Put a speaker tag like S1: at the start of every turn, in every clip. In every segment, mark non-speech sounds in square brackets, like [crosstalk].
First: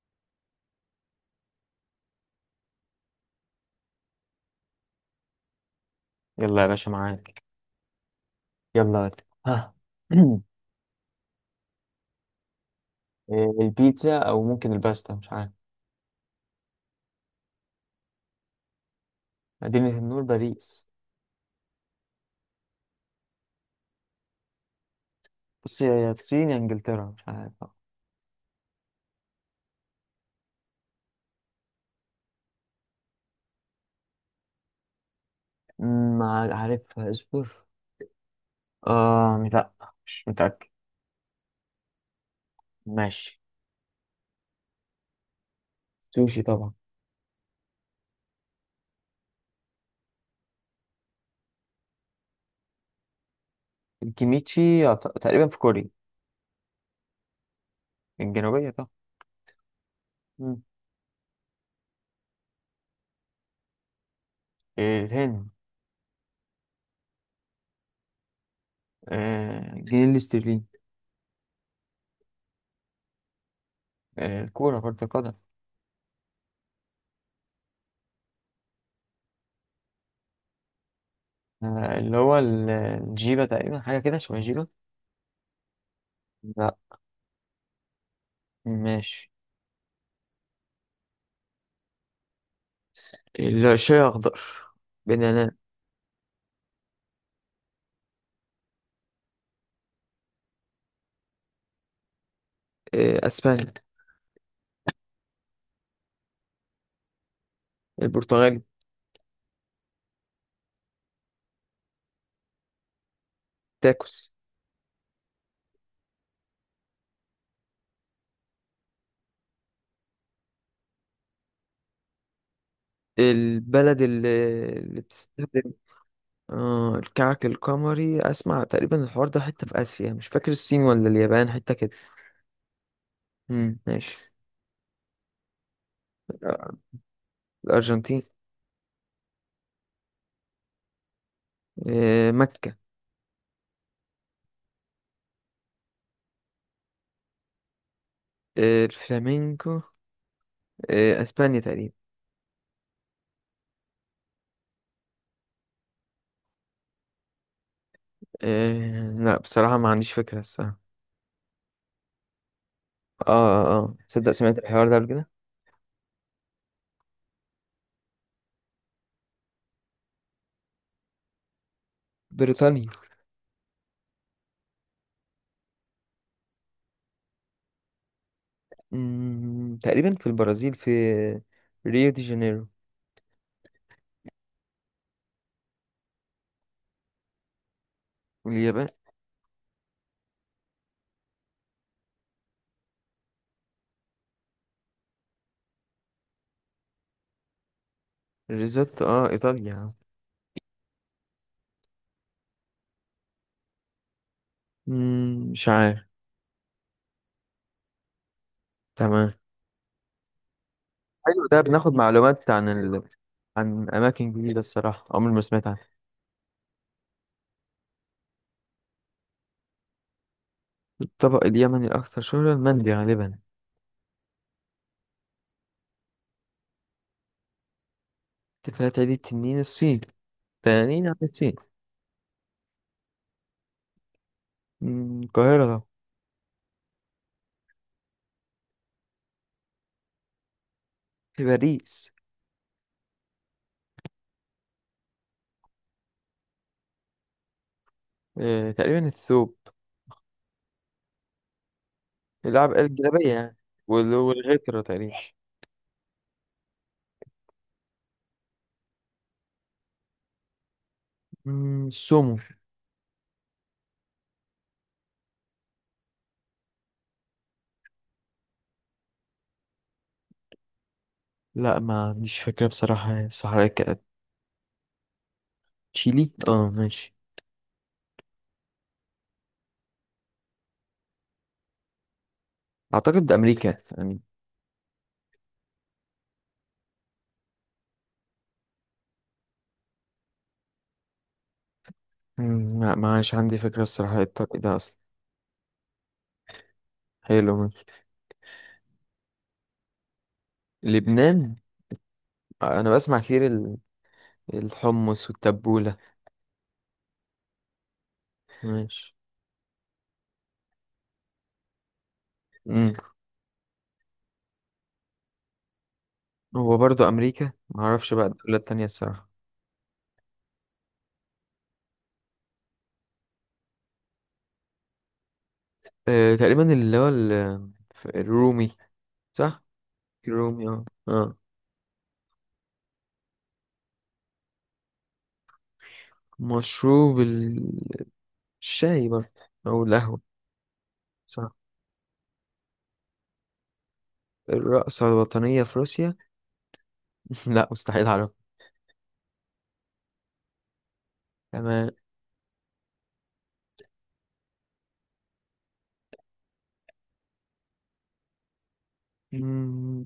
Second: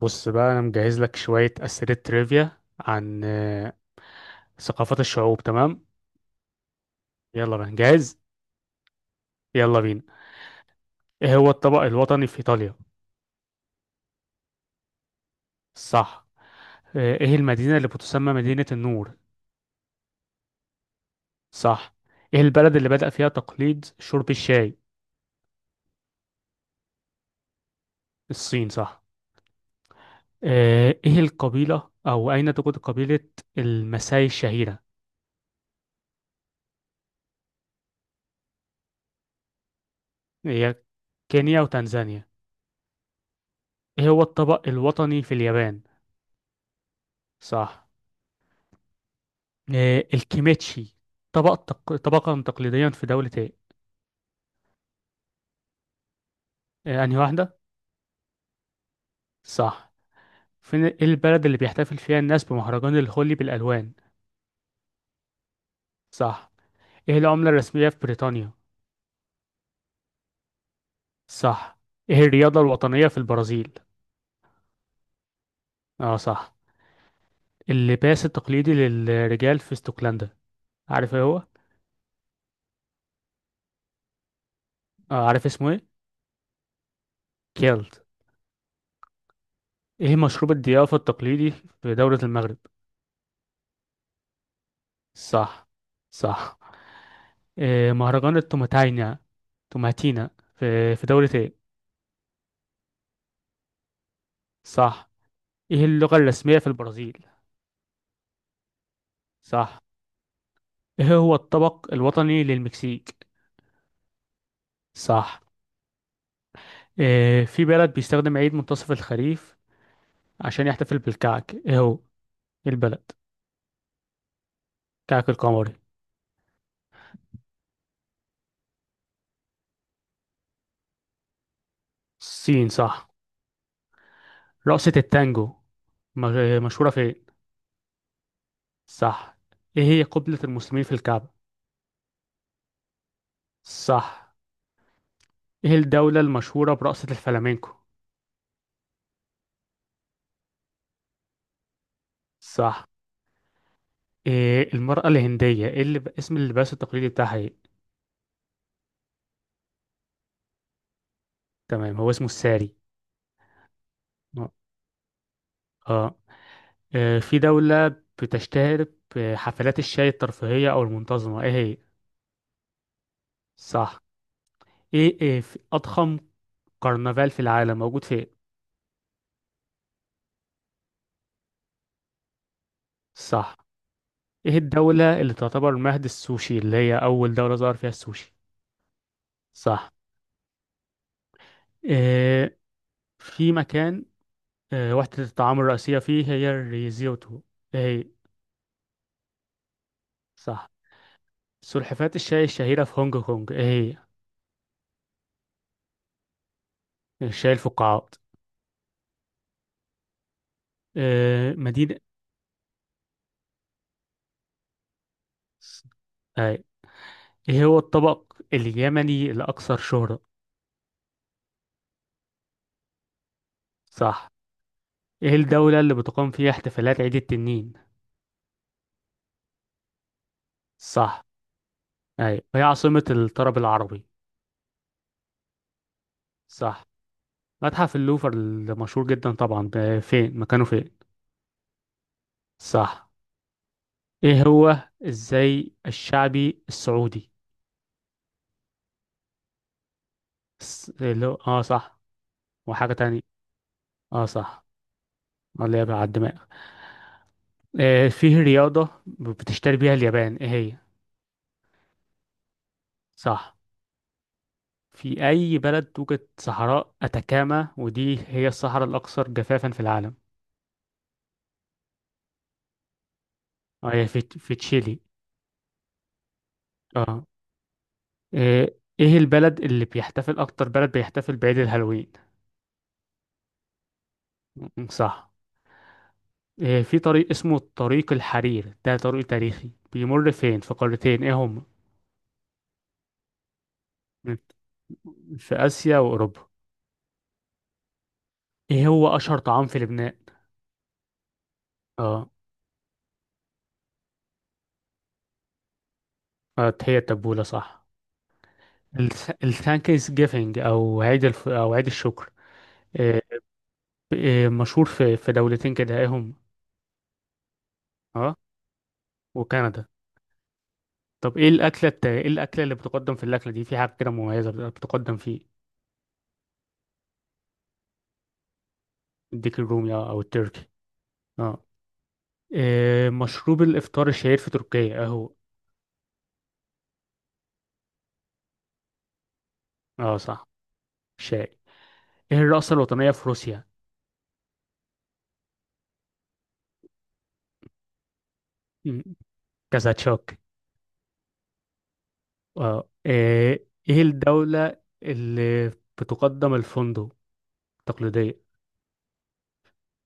S1: بص بقى انا مجهز لك شوية أسئلة تريفيا عن ثقافات الشعوب. تمام.
S2: يلا يا باشا، معاك.
S1: يلا بقى جاهز.
S2: يلا يلا. ها.
S1: يلا بينا.
S2: [clears throat]
S1: ايه هو الطبق الوطني في ايطاليا؟
S2: البيتزا او ممكن الباستا، مش عارف.
S1: صح. ايه المدينة اللي بتسمى مدينة النور؟
S2: مدينة النور باريس.
S1: صح. ايه البلد اللي بدأ فيها تقليد شرب الشاي؟
S2: بص، يا الصين يا انجلترا، مش عارف.
S1: الصين، صح. ايه القبيلة او اين توجد قبيلة المساي الشهيرة؟
S2: عارفها اصبر. لا، مش متأكد.
S1: هي كينيا وتنزانيا.
S2: ماشي.
S1: ايه هو الطبق الوطني في اليابان؟
S2: سوشي طبعا.
S1: صح. الكيميتشي طبقا تقليديا في دولة ايه؟
S2: الكيميتشي تقريبا في كوريا.
S1: أنهي واحدة؟
S2: الجنوبية طبعا.
S1: صح.
S2: مم.
S1: فين إيه البلد اللي بيحتفل فيها الناس بمهرجان الهولي بالألوان؟
S2: الهند.
S1: صح. ايه العملة الرسمية في بريطانيا؟
S2: الجنيه الاسترليني.
S1: صح. ايه الرياضة الوطنية في البرازيل؟
S2: الكورة كرة القدم.
S1: اه صح. اللباس التقليدي للرجال في اسكتلندا، عارف ايه هو؟
S2: اللي هو الجيبة، تقريبا حاجة كده، شوية جيبة.
S1: اه عارف اسمه ايه؟
S2: لا.
S1: كيلت.
S2: ماشي.
S1: ايه مشروب الضيافة التقليدي في دولة المغرب؟
S2: الشاي أخضر. بنانات.
S1: صح. صح. إيه مهرجان التوماتينا، توماتينا في دولة ايه؟
S2: أسبانيا.
S1: صح. ايه اللغة الرسمية في البرازيل؟
S2: البرتغال.
S1: صح. ايه هو الطبق الوطني للمكسيك؟
S2: تاكوس.
S1: صح. إيه في بلد بيستخدم عيد منتصف الخريف عشان يحتفل بالكعك، ايه هو؟ إيه البلد؟
S2: البلد اللي
S1: كعك
S2: بتستخدم.
S1: القمري.
S2: آه، الكعك القمري، أسمع تقريبا الحوار ده حتة في آسيا، مش فاكر الصين ولا اليابان، حتة كده.
S1: الصين، صح.
S2: ماشي.
S1: رقصة التانجو، مشهورة فين؟
S2: الأرجنتين.
S1: صح. ايه هي قبلة المسلمين في الكعبة؟
S2: آه، مكة.
S1: صح. ايه الدولة المشهورة برقصة الفلامينكو؟
S2: آه، الفلامينكو. آه، أسبانيا تقريبا.
S1: صح. إيه المرأة الهندية، ايه اللي اسم اللباس التقليدي بتاعها ايه؟
S2: لا، بصراحة ما عنديش فكرة الصراحة.
S1: تمام، هو اسمه الساري.
S2: تصدق سمعت الحوار ده قبل كده.
S1: اه. في دولة بتشتهر بحفلات الشاي الترفيهية أو المنتظمة، إيه هي؟
S2: بريطانيا.
S1: صح. إيه في أضخم كرنفال في العالم موجود فين؟
S2: تقريبا في البرازيل، في ريو دي جانيرو.
S1: صح. إيه الدولة اللي تعتبر مهد السوشي، اللي هي أول دولة ظهر فيها السوشي؟
S2: واليابان.
S1: صح. إيه في مكان، إيه وحدة الطعام الرئيسية فيه هي الريزيوتو، إيه هي؟
S2: الريزوتو، اه ايطاليا.
S1: صح. سلحفاة الشاي الشهيرة في هونج كونج، إيه هي؟
S2: مش عارف.
S1: الشاي الفقاعات.
S2: تمام. حلو،
S1: إيه
S2: ده بناخد
S1: مدينة.
S2: معلومات عن عن اماكن جديده الصراحه، عمري ما سمعت عنها.
S1: أي. ايه هو الطبق اليمني الأكثر شهرة؟
S2: الطبق اليمني الاكثر شهره المندي غالبا.
S1: صح. ايه الدولة اللي بتقام فيها احتفالات عيد التنين؟
S2: احتفالات عيد التنين الصين. تنانين عن
S1: صح.
S2: الصين.
S1: ايوه هي عاصمة الطرب العربي؟
S2: القاهره طبعا.
S1: صح. متحف اللوفر المشهور جدا طبعا، ده فين مكانه، فين؟
S2: في باريس.
S1: صح. ايه هو الزي الشعبي السعودي؟
S2: تقريبا الثوب.
S1: اللي هو اه صح.
S2: العب
S1: وحاجة تانية.
S2: الجلابيه يعني.
S1: اه صح،
S2: والغترة تقريبا.
S1: اللي هي على الدماغ. آه فيه رياضة بتشتري بيها اليابان، ايه هي؟
S2: السومو.
S1: صح. في أي بلد توجد صحراء أتاكاما، ودي هي الصحراء الأكثر جفافا في العالم؟
S2: لا، ما عنديش فكره بصراحه، الصحراء
S1: اه
S2: كانت.
S1: هي في تشيلي.
S2: تشيلي، اه ماشي.
S1: اه. إيه البلد اللي بيحتفل أكتر، بلد بيحتفل بعيد الهالوين؟
S2: اعتقد امريكا.
S1: صح. إيه في طريق اسمه طريق الحرير، ده طريق تاريخي بيمر فين في قارتين، إيه هم؟
S2: لا معاش عندي فكرة الصراحة، إيه الطريق ده أصلا.
S1: في آسيا وأوروبا.
S2: حلو ماشي.
S1: إيه هو أشهر طعام في لبنان؟
S2: لبنان.
S1: اه.
S2: أنا بسمع كتير الحمص والتبولة.
S1: هي التبولة، صح.
S2: ماشي.
S1: الثانكس جيفينج أو أو عيد الشكر،
S2: مم.
S1: إيه، إيه مشهور في دولتين كده، إيه هم؟
S2: هو برضو أمريكا، معرفش بقى
S1: اه،
S2: الدولة التانية الصراحة.
S1: وكندا. طب ايه ايه الاكله اللي بتقدم في الاكله دي، في حاجه كده مميزه بتقدم فيه؟
S2: تقريبا اللي هو الرومي.
S1: الديك
S2: صح؟
S1: الرومي اه، او
S2: الرومي
S1: التركي.
S2: اه اه
S1: اه. إيه مشروب الافطار الشهير في تركيا اهو؟
S2: مشروب الشاي برضه، أو
S1: اه
S2: القهوة.
S1: صح،
S2: صح.
S1: شاي. ايه الرقصه الوطنيه في روسيا؟
S2: الرقصة الوطنية في روسيا. [laughs] لا، مستحيل أعرف.
S1: مم، كازاتشوك.
S2: تمام.
S1: اه ايه الدوله اللي بتقدم الفندق التقليديه؟
S2: مم،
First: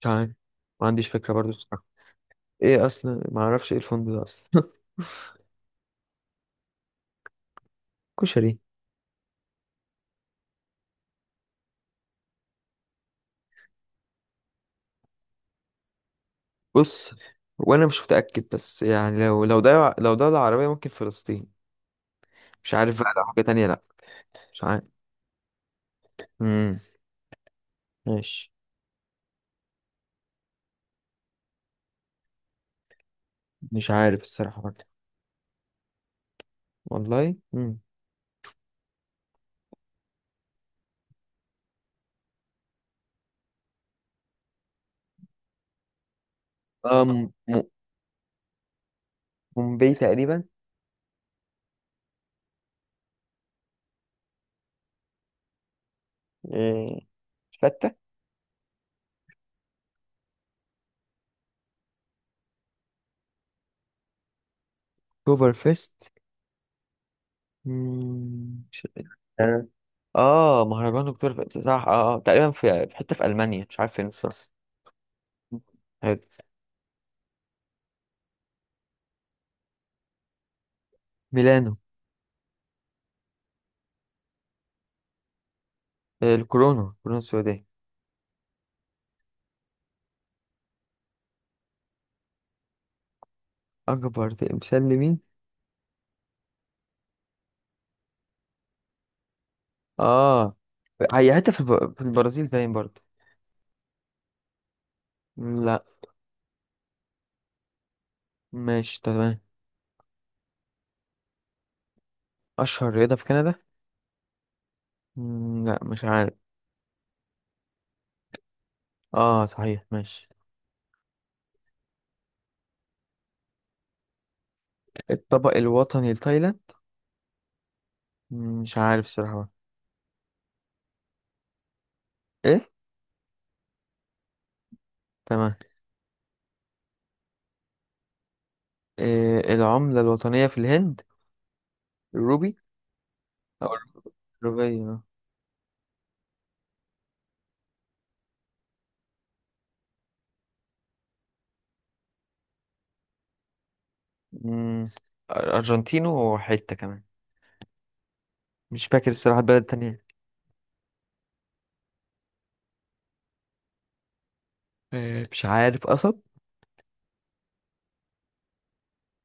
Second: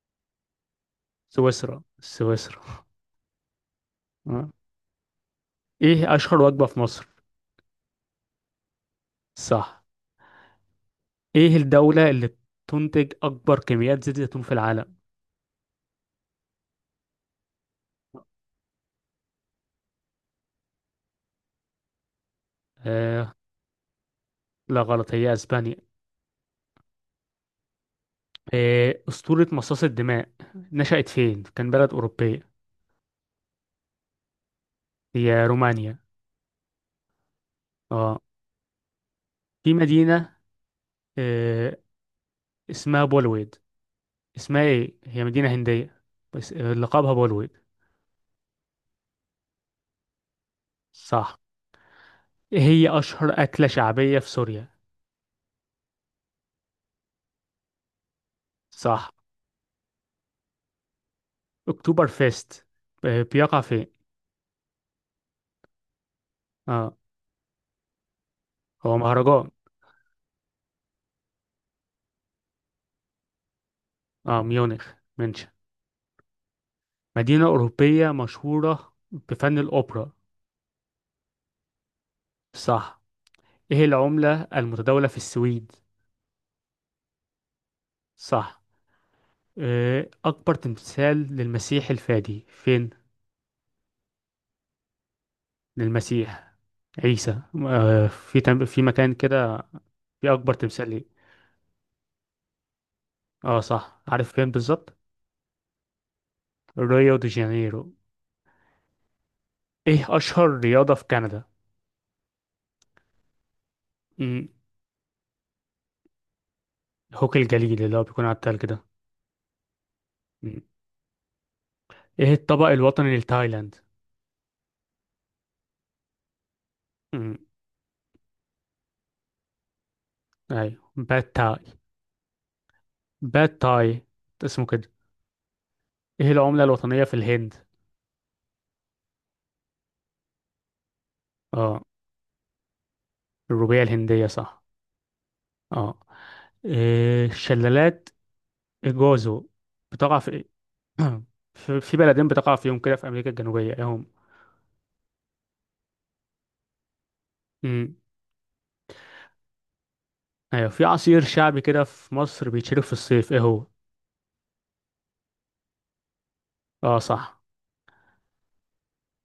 S2: مش عارف. ما عنديش فكرة برضو
S1: سويسرا،
S2: الصراحة.
S1: سويسرا.
S2: ايه اصلا، ما اعرفش ايه الفندق ده
S1: اه.
S2: اصلا.
S1: ايه اشهر وجبه في مصر؟
S2: كشري.
S1: صح. ايه الدوله اللي بتنتج اكبر كميات زيت زيتون في العالم؟
S2: بص، وانا مش متأكد، بس يعني لو ده العربية ممكن فلسطين. مش عارف بقى، لو
S1: آه،
S2: حاجة تانية لا. مش
S1: لا
S2: عارف.
S1: غلط، هي اسبانيا.
S2: امم ماشي.
S1: إيه، اسطورة مصاص الدماء نشأت فين، كان بلد اوروبية؟
S2: مش عارف الصراحة برضه.
S1: هي رومانيا.
S2: والله.
S1: اه. في مدينة، إيه، اسمها بولويد، اسمها ايه، هي مدينة هندية بس لقبها
S2: أم
S1: بولويد.
S2: م- مومباي تقريبا.
S1: صح. إيه هي اشهر اكلة شعبية في سوريا؟
S2: إيه، فتة.
S1: صح. اكتوبر فيست، بيقع فين؟
S2: اكتوبر فيست.
S1: اه،
S2: مش
S1: هو مهرجان.
S2: آه آه، مهرجان اكتوبر فيست، صح. تقريبا في حتة في ألمانيا، مش عارف فين الصراحة.
S1: اه ميونخ، منشن.
S2: حلو.
S1: مدينة أوروبية مشهورة بفن الأوبرا؟
S2: ميلانو.
S1: صح. ايه العملة المتداولة في السويد؟
S2: الكورونا الكورونا السوداء.
S1: صح. أكبر تمثال للمسيح الفادي فين؟
S2: أكبر تمثال لمين؟
S1: للمسيح عيسى، في مكان كده في أكبر
S2: اه،
S1: تمثال ليه.
S2: هي حتة في في البرازيل باين برضه.
S1: اه صح، عارف فين بالظبط؟
S2: لا.
S1: ريو دي جانيرو.
S2: ماشي تمام.
S1: ايه أشهر رياضة في كندا؟
S2: أشهر رياضة في كندا.
S1: مم.
S2: لا مش عارف.
S1: هوكي الجليد، اللي هو بيكون على التلج ده.
S2: اه صحيح ماشي.
S1: مم. ايه الطبق الوطني لتايلاند؟
S2: الطبق الوطني لتايلاند.
S1: مم.
S2: مش عارف الصراحة.
S1: أيوه، باد تاي.
S2: ايه.
S1: باد تاي، اسمه كده.
S2: تمام.
S1: ايه العملة الوطنية في الهند؟
S2: إيه العملة الوطنية في الهند؟
S1: اه.
S2: الروبي، أو
S1: الروبية الهندية، صح.
S2: الروبية.
S1: اه. إيه الشلالات إيجوازو بتقع في [clears throat] في بلدين بتقع فيهم كده في أمريكا الجنوبية، إيه هم؟
S2: مم، أرجنتينو وحتة كمان.
S1: مم.
S2: مش فاكر الصراحة البلد التانية.
S1: أيوة. في عصير شعبي كده في مصر بيتشرب في الصيف، إيه هو؟
S2: إيه، مش عارف، قصب.
S1: آه صح.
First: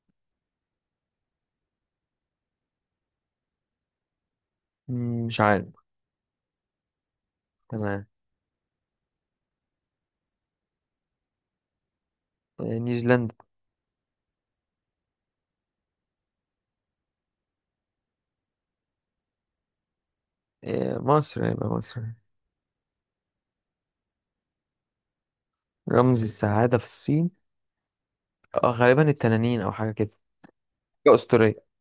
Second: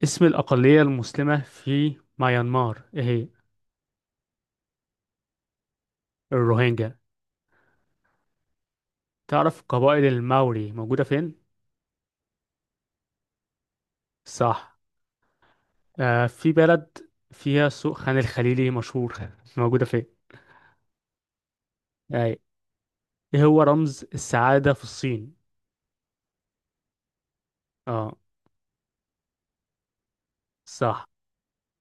S1: اسم الأقلية المسلمة في ميانمار، إيه هي؟
S2: مش عارف.
S1: الروهينجا.
S2: تمام.
S1: تعرف قبائل الماوري موجودة فين؟
S2: إيه، نيوزيلندا.
S1: صح. آه في بلد فيها سوق خان الخليلي مشهور [laughs] موجودة فين؟
S2: إيه، مصر، يبقى مصر.
S1: أي. إيه هو رمز السعادة في الصين؟
S2: رمز السعادة في الصين،
S1: آه
S2: اه غالبا التنانين او حاجه كده،
S1: صح.
S2: حاجه اسطوريه.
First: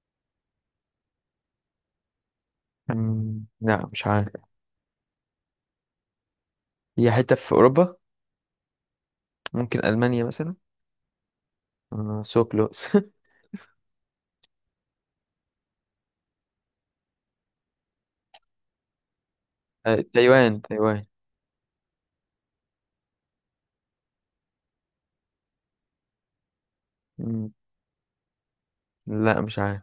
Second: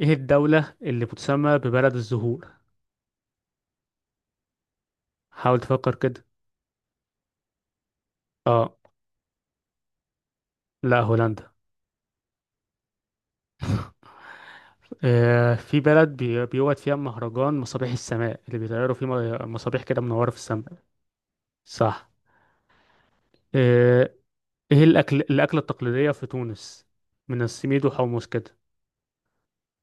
S1: إيه الدولة اللي بتسمى ببلد الزهور؟
S2: لا مش عارف.
S1: حاول تفكر كده.
S2: هي حته في اوروبا،
S1: اه،
S2: ممكن المانيا مثلا.
S1: لا هولندا.
S2: سو كلوز.
S1: آه في بلد بيوجد فيها مهرجان مصابيح السماء اللي بيطيروا فيه مصابيح كده
S2: [laughs]
S1: منورة في
S2: تايوان
S1: السماء؟
S2: تايوان.
S1: صح. آه ايه الاكلة التقليدية في تونس، من
S2: مم،
S1: السميد وحمص كده؟
S2: لا مش عارف.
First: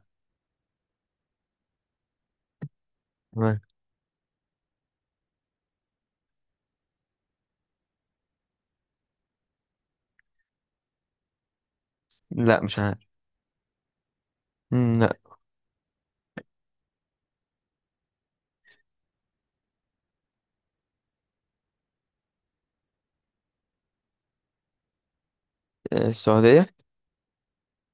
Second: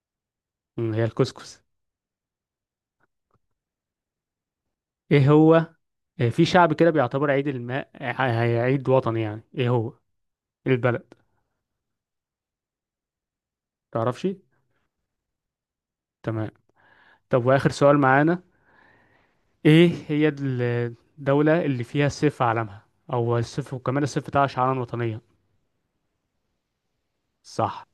S1: هي الكسكس.
S2: تمام.
S1: ايه هو؟ آه في شعب كده بيعتبر عيد الماء عيد وطني يعني، ايه هو؟ إيه البلد؟
S2: لا مش عارف.
S1: تعرفش؟
S2: لا.
S1: تمام. طب واخر سؤال معانا، ايه هي الدولة اللي فيها السيف في علمها، او السيف، وكمان السيف بتاعها شعارا وطنيا؟
S2: آه، السعوديه.
S1: صح.